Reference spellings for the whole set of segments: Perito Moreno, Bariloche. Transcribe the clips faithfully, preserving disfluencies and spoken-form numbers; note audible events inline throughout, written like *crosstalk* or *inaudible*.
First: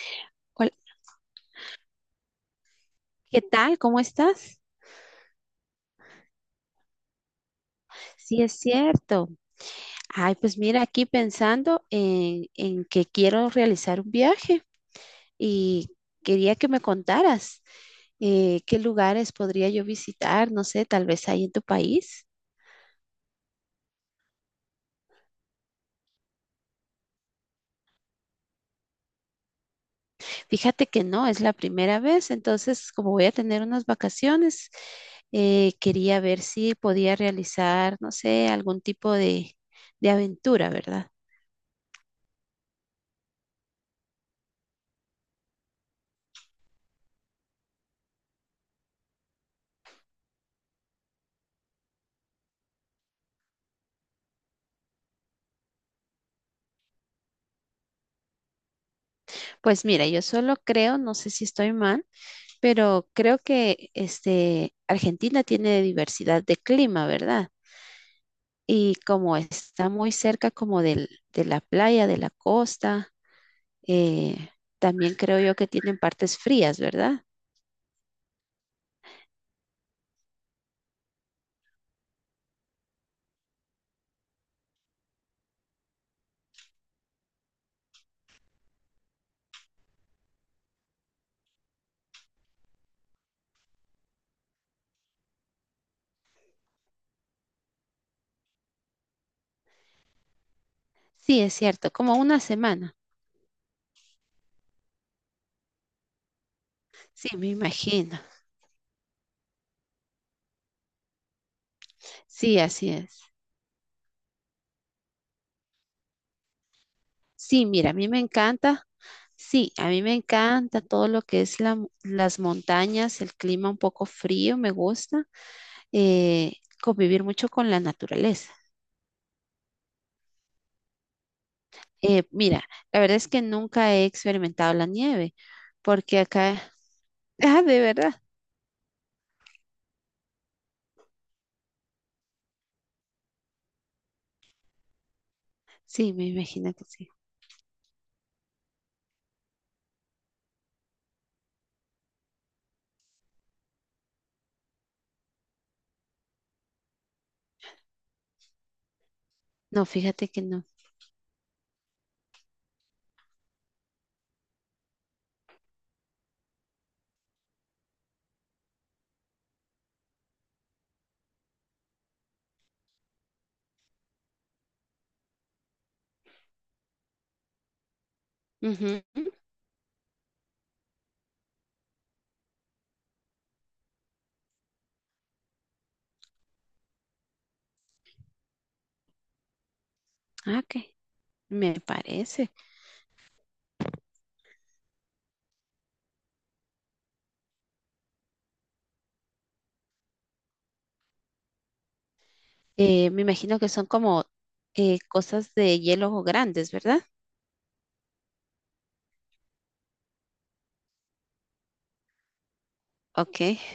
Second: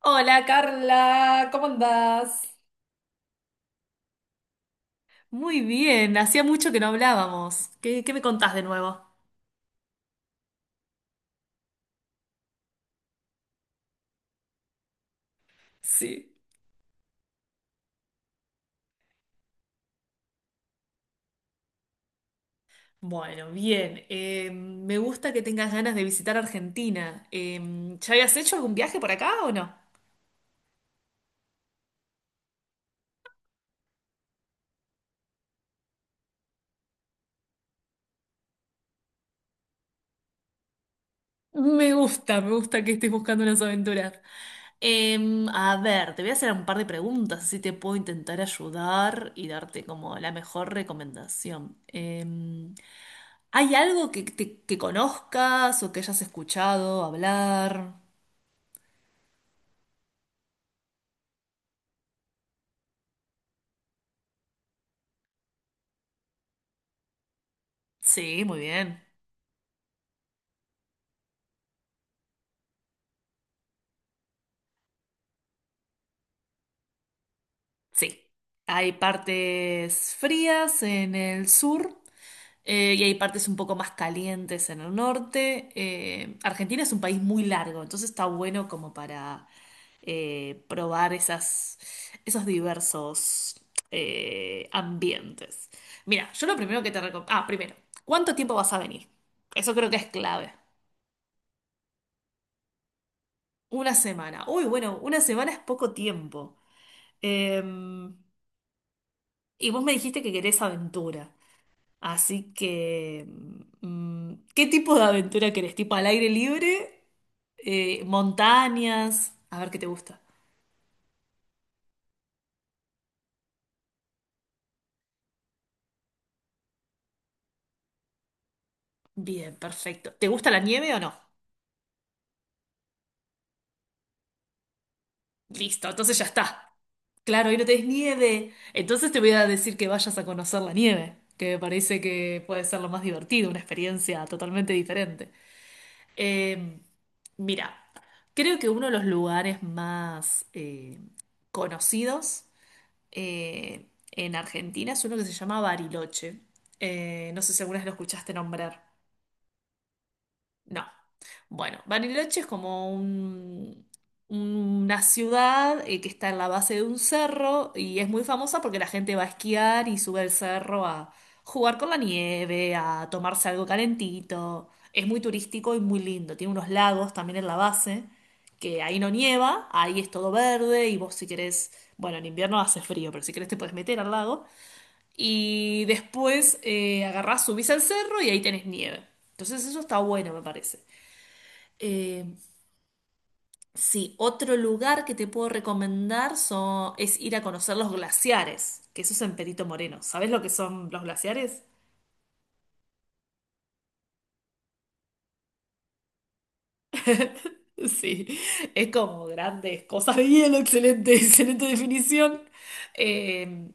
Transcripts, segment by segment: Hola Hola, Carla, ¿cómo andás? ¿qué tal? ¿Cómo estás? Muy bien, hacía mucho que no hablábamos. ¿Qué, qué me Sí, es contás de nuevo? cierto. Ay, pues mira, aquí pensando en, en que quiero realizar un viaje y Sí. quería que me contaras eh, qué lugares podría yo visitar, no sé, tal vez ahí en tu país. Bueno, bien. Eh, me gusta que tengas ganas de visitar Argentina. Eh, ¿ya habías hecho algún viaje por acá o no? Fíjate que no, es la primera vez, entonces como voy a tener unas vacaciones, eh, quería ver si podía realizar, no sé, algún tipo de, de aventura, ¿verdad? Me gusta, me gusta que estés buscando unas aventuras. Eh, a ver, te voy a hacer un par de preguntas, así te puedo intentar ayudar y darte como la mejor recomendación. Eh, ¿Hay algo que, te- que conozcas o que hayas escuchado hablar? Pues mira, yo solo creo, no sé si estoy mal. Pero creo que este, Argentina tiene diversidad de clima, ¿verdad? Sí, muy Y bien. como está muy cerca como del, de la playa, de la costa, eh, también creo yo que tienen partes frías, ¿verdad? Sí. Hay partes frías en el sur eh, y hay partes un poco más calientes en el norte. Eh, Argentina es un país muy largo, entonces está bueno como para eh, probar esas, esos diversos eh, ambientes. Mira, yo lo primero que te recomiendo... Ah, primero, ¿cuánto tiempo vas a venir? Eso creo que es clave. Sí, es cierto, como una semana. Una semana. Uy, bueno, una semana es poco tiempo. Sí, me Eh, imagino. y vos me dijiste que querés aventura. Así Sí, así es. que, mm, ¿qué tipo de aventura querés? ¿Tipo al aire libre? Sí, mira, a Eh, mí me encanta. ¿Montañas? A ver Sí, qué te a mí me gusta. encanta todo lo que es la, mo- las montañas, el clima un poco frío, me gusta. eh, Convivir mucho con la naturaleza. Bien, perfecto. ¿Te gusta la nieve o no? Eh, mira, la verdad es que nunca he experimentado la nieve, Listo, entonces porque ya acá, está. *laughs* Claro, hoy ah, no de tenés verdad, nieve. Entonces te voy a decir que vayas a conocer la nieve, que me parece que puede ser lo más divertido, una experiencia totalmente diferente. sí, me imagino Eh, que sí. Mira, creo que uno de los lugares más eh, conocidos eh, en Argentina es uno que se llama Bariloche. Eh, no sé si alguna vez lo escuchaste nombrar. No, fíjate que no. No. Bueno, Bariloche es como un- una ciudad eh, que está en la base de un cerro y es muy famosa porque la gente va a esquiar y sube al cerro a jugar con la nieve, a tomarse algo calentito. Es muy turístico y muy lindo. Tiene unos lagos también en la base, que ahí Ujú. no nieva, ahí es todo verde y vos si querés, bueno, en invierno hace frío, pero si querés te podés meter al lago. Y después eh, agarrás, subís al cerro y ahí tenés nieve. Entonces eso está bueno, me Ah, ok, parece. me Eh, parece. sí, otro lugar que te puedo recomendar son- es ir a conocer los glaciares, que eso es en Perito Moreno. ¿Sabes lo que son los glaciares? Eh, me imagino que son como eh, cosas de hielo grandes, ¿verdad? *laughs* Sí, es como grandes cosas de hielo, excelente, *laughs* excelente definición, Ok. eh,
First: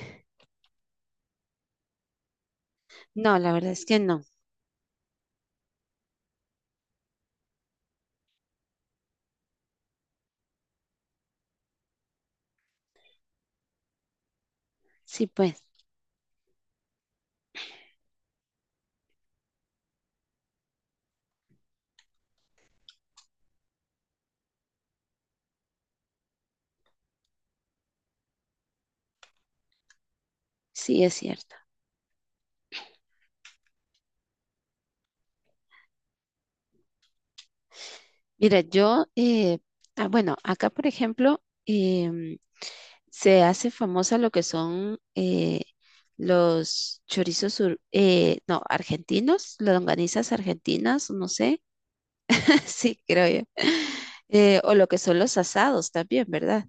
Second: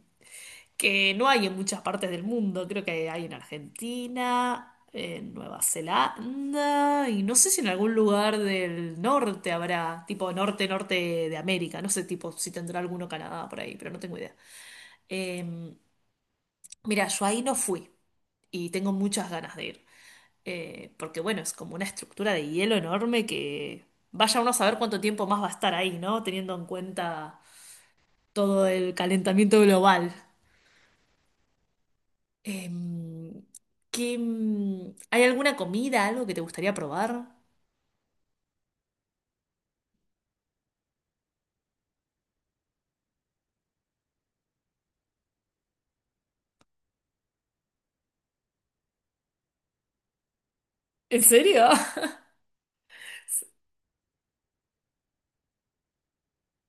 que no hay en muchas partes del mundo, creo que hay en No, la verdad es que no. Argentina, en Nueva Zelanda, y no sé si en algún lugar del norte habrá, tipo norte, norte de América, no sé tipo si tendrá alguno Canadá por ahí, pero no tengo idea. Sí, Eh, pues, Mira, yo ahí no fui y tengo muchas ganas de ir. Eh, porque bueno, es como una estructura de hielo enorme que vaya uno a saber cuánto tiempo más va a estar ahí, ¿no? Teniendo en cuenta todo el calentamiento global. sí es cierto. Em, ¿qué, mm, ¿hay alguna comida, algo que te gustaría probar? Mira, yo, eh, ah, bueno, acá por ejemplo, em, se hace famosa lo que son eh, los chorizos, ur, eh, no, argentinos, las longanizas argentinas, ¿En no sé, serio? *laughs* *laughs* sí, creo yo. Eh, o lo que son los asados también, ¿verdad?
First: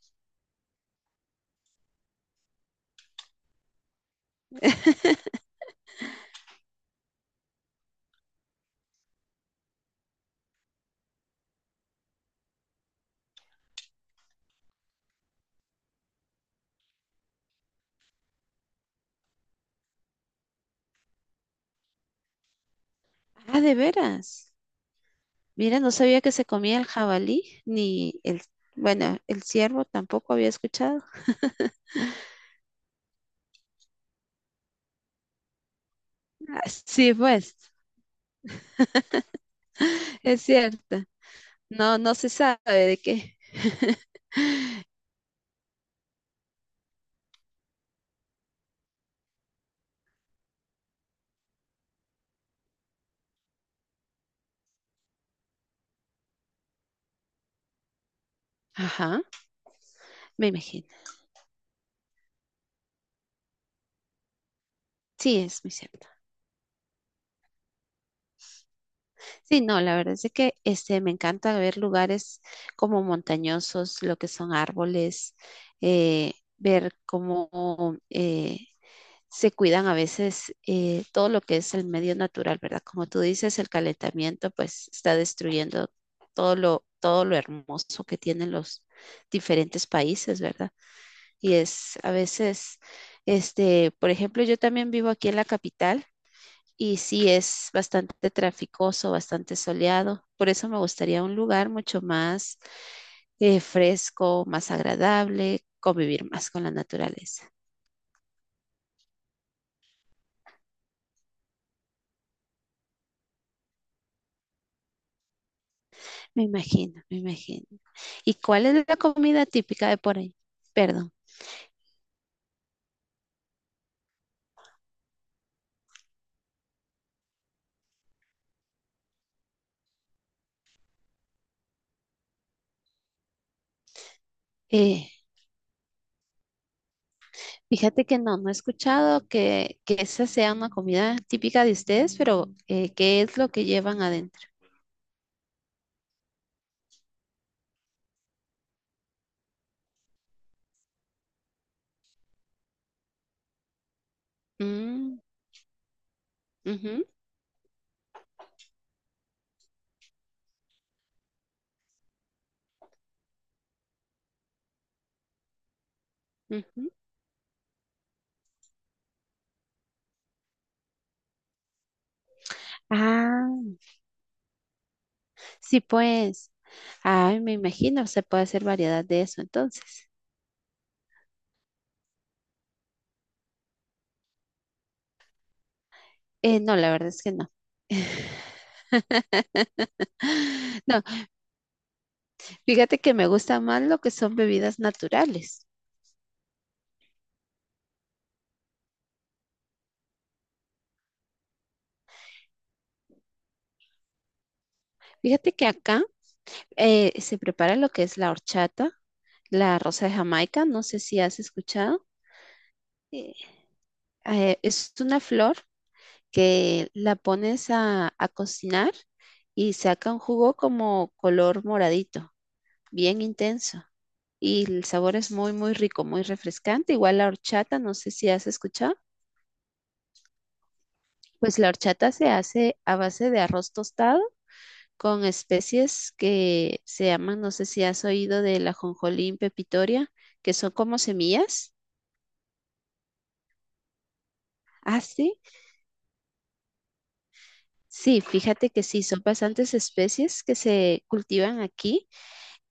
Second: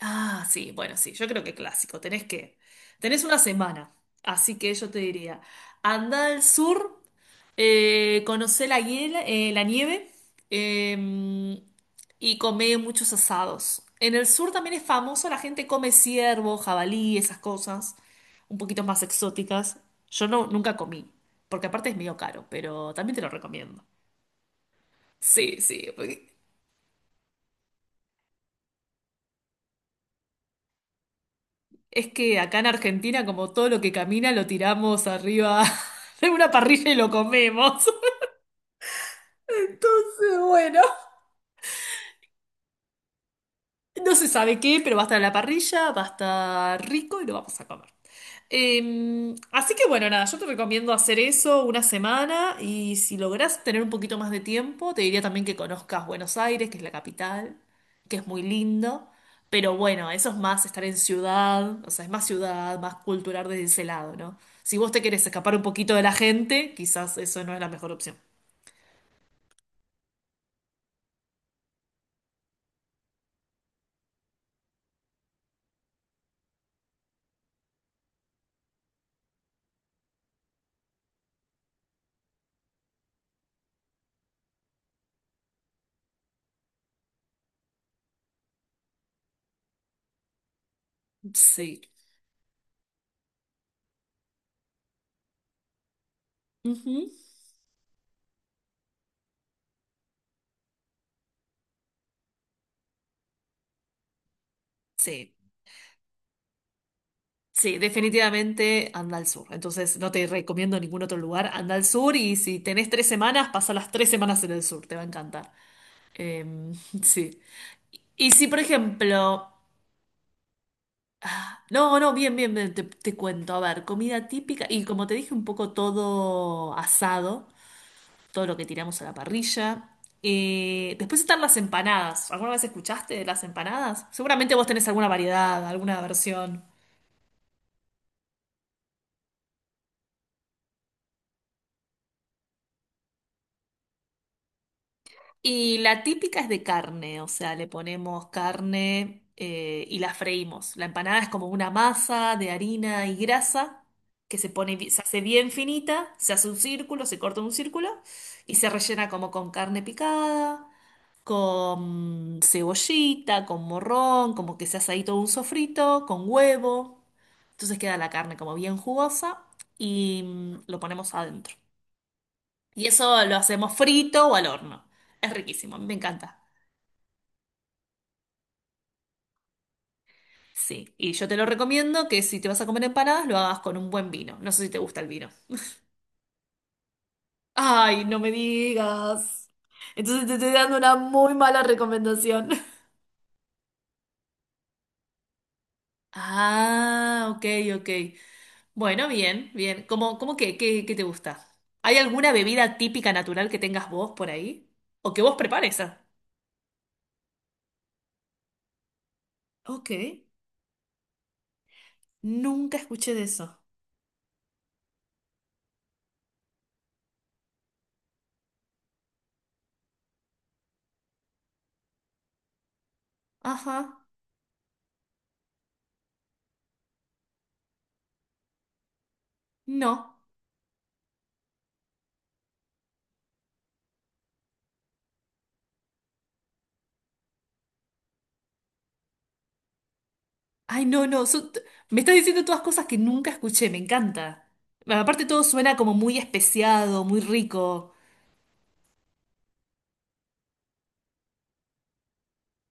Ah, sí, bueno, sí, yo creo que clásico. Tenés que, tenés una semana, así que yo te diría, anda al sur, eh, conocé la, hiel- eh, la nieve eh, y comé muchos asados. En el sur también es famoso, la gente come ciervo, jabalí, esas cosas, un poquito más exóticas. Yo no, nunca comí, porque aparte es medio caro, pero también te lo Ah, de recomiendo. veras. Sí, Mira, sí. no sabía que se comía el jabalí, ni el, bueno, el ciervo tampoco había escuchado. *laughs* Es que acá en Argentina, como todo lo que camina, lo tiramos arriba *laughs* de una Ah, parrilla y lo sí, pues, comemos. Entonces, es bueno, cierto. No, no se sabe de qué. no se sabe qué, pero va a estar en la parrilla, va a estar rico y lo vamos a comer. Eh, así que bueno, nada, yo te recomiendo hacer eso una semana y si lográs tener un poquito más de tiempo, te diría también que conozcas Buenos Aires, que es la capital, que es muy lindo, Ajá. pero bueno, eso es Me más estar imagino. en ciudad, o sea, es más ciudad, más cultural desde ese lado, ¿no? Si vos te querés Sí, escapar un es muy poquito de cierto. la gente, quizás eso no es la mejor opción. Sí, no, la verdad es de que este, me encanta ver lugares como montañosos, lo que son árboles, eh, ver cómo eh, se cuidan a veces eh, todo lo que es el medio natural, ¿verdad? Como tú dices, el calentamiento pues está destruyendo todo lo, todo lo hermoso que tienen los diferentes países, ¿verdad? Y Sí. es a veces, este, por ejemplo, yo también vivo aquí en la capital. Y Ujú. sí, es bastante traficoso, bastante soleado. Por eso me gustaría un lugar mucho más eh, fresco, más Sí. agradable, convivir más con la naturaleza. Sí, definitivamente anda al sur. Entonces no te recomiendo ningún otro lugar. Anda al sur y si tenés tres semanas, pasa las tres semanas en el sur. Te va a encantar. Me Em, *laughs* imagino, me sí. imagino. Y ¿Y si, por cuál es la comida ejemplo... típica de por ahí? Perdón. Ah, no, no, bien, bien, bien, te, te cuento. A ver, comida típica. Y como te dije, un poco todo asado. Todo lo que tiramos a la parrilla. Eh, después están las empanadas. ¿Alguna vez escuchaste de las empanadas? Seguramente vos tenés alguna eh, variedad, alguna versión. Fíjate que no, no he escuchado que, que esa sea una comida típica de ustedes, pero eh, ¿qué es lo que llevan adentro? Y la típica es de carne, o sea, le ponemos carne eh, y la freímos. La empanada es como una masa de harina y grasa que se pone, bi- se Mm, hace bien finita, se hace un círculo, ujú, se corta un círculo y se rellena como con carne picada, con cebollita, con morrón, como que se hace ahí todo un sofrito, con ujú. huevo. Entonces queda la carne como bien jugosa y mm, lo ponemos adentro. Y eso lo Ah, hacemos frito o al horno. Es riquísimo, sí, me encanta. pues. Ay, me imagino, se puede hacer variedad de eso entonces. Sí, y yo te lo recomiendo que si te vas a comer empanadas lo hagas con un buen vino. No sé si te gusta el vino. Eh, no, la verdad es que no. Ay, no me *laughs* digas. Entonces te estoy dando una No, muy mala recomendación. *laughs* fíjate que me gusta más lo que son bebidas naturales. Ah, ok, ok. Bueno, bien, bien. ¿Cómo, cómo qué, qué, qué te gusta? ¿Hay alguna bebida típica natural que tengas vos por ahí? ¿O que vos Fíjate que prepares? ¿Ah? acá eh, se prepara lo que es la horchata, la Ok. rosa de Jamaica, no sé si has escuchado. Nunca escuché de Eh, eso. eh, es una flor que la pones a, a cocinar y saca un jugo como color moradito, bien intenso. Ajá. Y el sabor es muy, muy rico, muy refrescante. Igual la horchata, no sé si has escuchado. No. Pues la horchata se hace a base de arroz tostado con especies que se llaman, no sé si has oído de la jonjolín pepitoria, que son Ay, como no, no, son- t- semillas. me estás diciendo todas cosas que nunca escuché, me encanta. Ah, Aparte sí. todo suena como muy especiado, muy rico. Sí, fíjate que sí, son bastantes especies que se cultivan aquí.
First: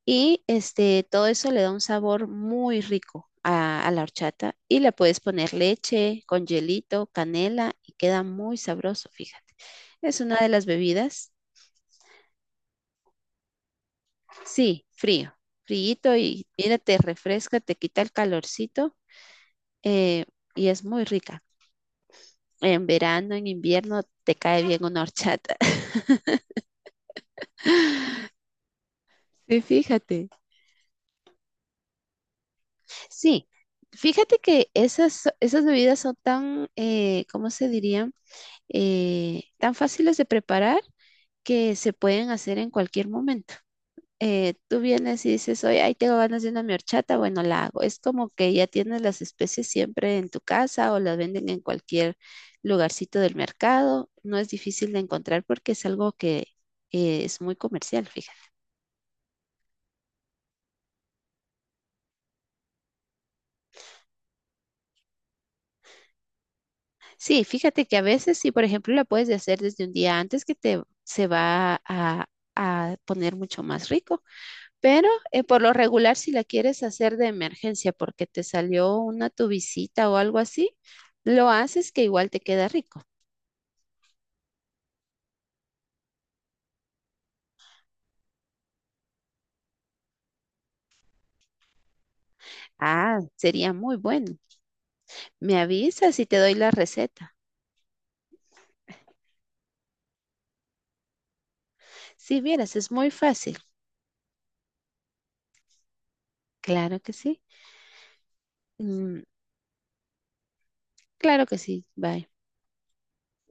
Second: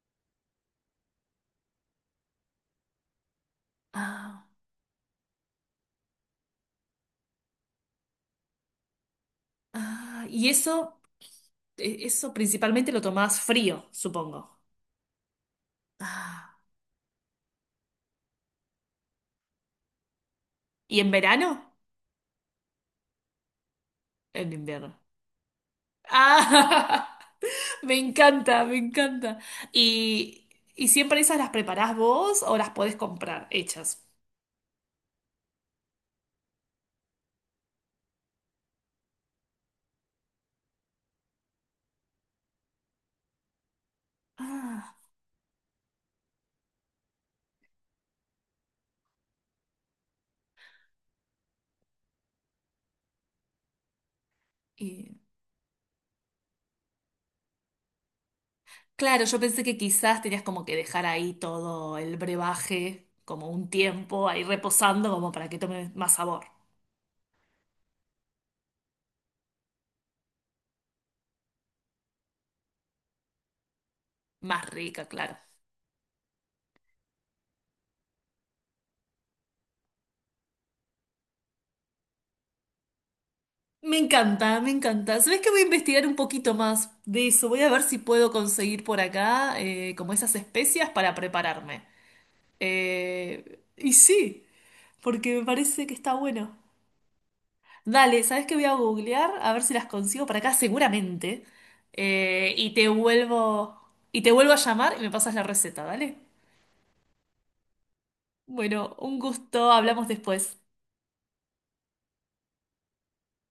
Y este, todo eso le da un sabor muy rico a, a la Ah, horchata y le puedes poner leche con hielito, canela y queda muy sabroso, fíjate. Es ah, una y de las eso, bebidas, e- eso principalmente lo tomás frío, supongo. sí, frío, fríito, y Ah, mira, te refresca, te quita el calorcito eh, y es ¿y muy en rica. verano? En verano, en invierno, te En cae bien invierno. una horchata. *laughs* Ah, *laughs* me encanta, me encanta. Sí, fíjate. ¿Y, y siempre esas las preparás vos o las podés comprar Sí, hechas? fíjate que esas, esas bebidas son tan, eh, ¿cómo se diría? Eh, tan fáciles de preparar que se pueden hacer en cualquier momento. Eh, tú Ah, vienes y dices, oye, ahí tengo ganas de una mi horchata, bueno, la hago. Es como que ya tienes las especies siempre en tu casa o las venden en cualquier lugarcito del mercado. No es difícil de encontrar porque es algo que eh, es muy comercial, fíjate. claro, yo pensé que quizás tenías como que dejar ahí todo el brebaje, como un tiempo, ahí reposando, como para que tome más sabor. Sí, fíjate que a veces, sí, por ejemplo, la puedes de hacer desde un día antes que te se va a, a poner mucho más rico. Más rica, Pero claro. eh, por lo regular, si la quieres hacer de emergencia porque te salió una tu visita o algo así, lo haces que igual te queda rico. Me encanta, me encanta. ¿Sabés que voy a investigar un poquito más de eso? Voy a ver si puedo conseguir por acá eh, como esas especias para prepararme. Ah, Eh, sería Y muy bueno. sí, porque me Me parece que está avisas y te bueno. doy la receta. Dale, ¿sabés qué voy a googlear? A ver si las consigo para acá seguramente. Si Eh, y vieras, te es muy fácil. vuelvo, y te vuelvo a llamar y me pasas la receta, ¿dale? Claro que sí. Bueno, un Mm, gusto, hablamos después. claro que sí. Bye.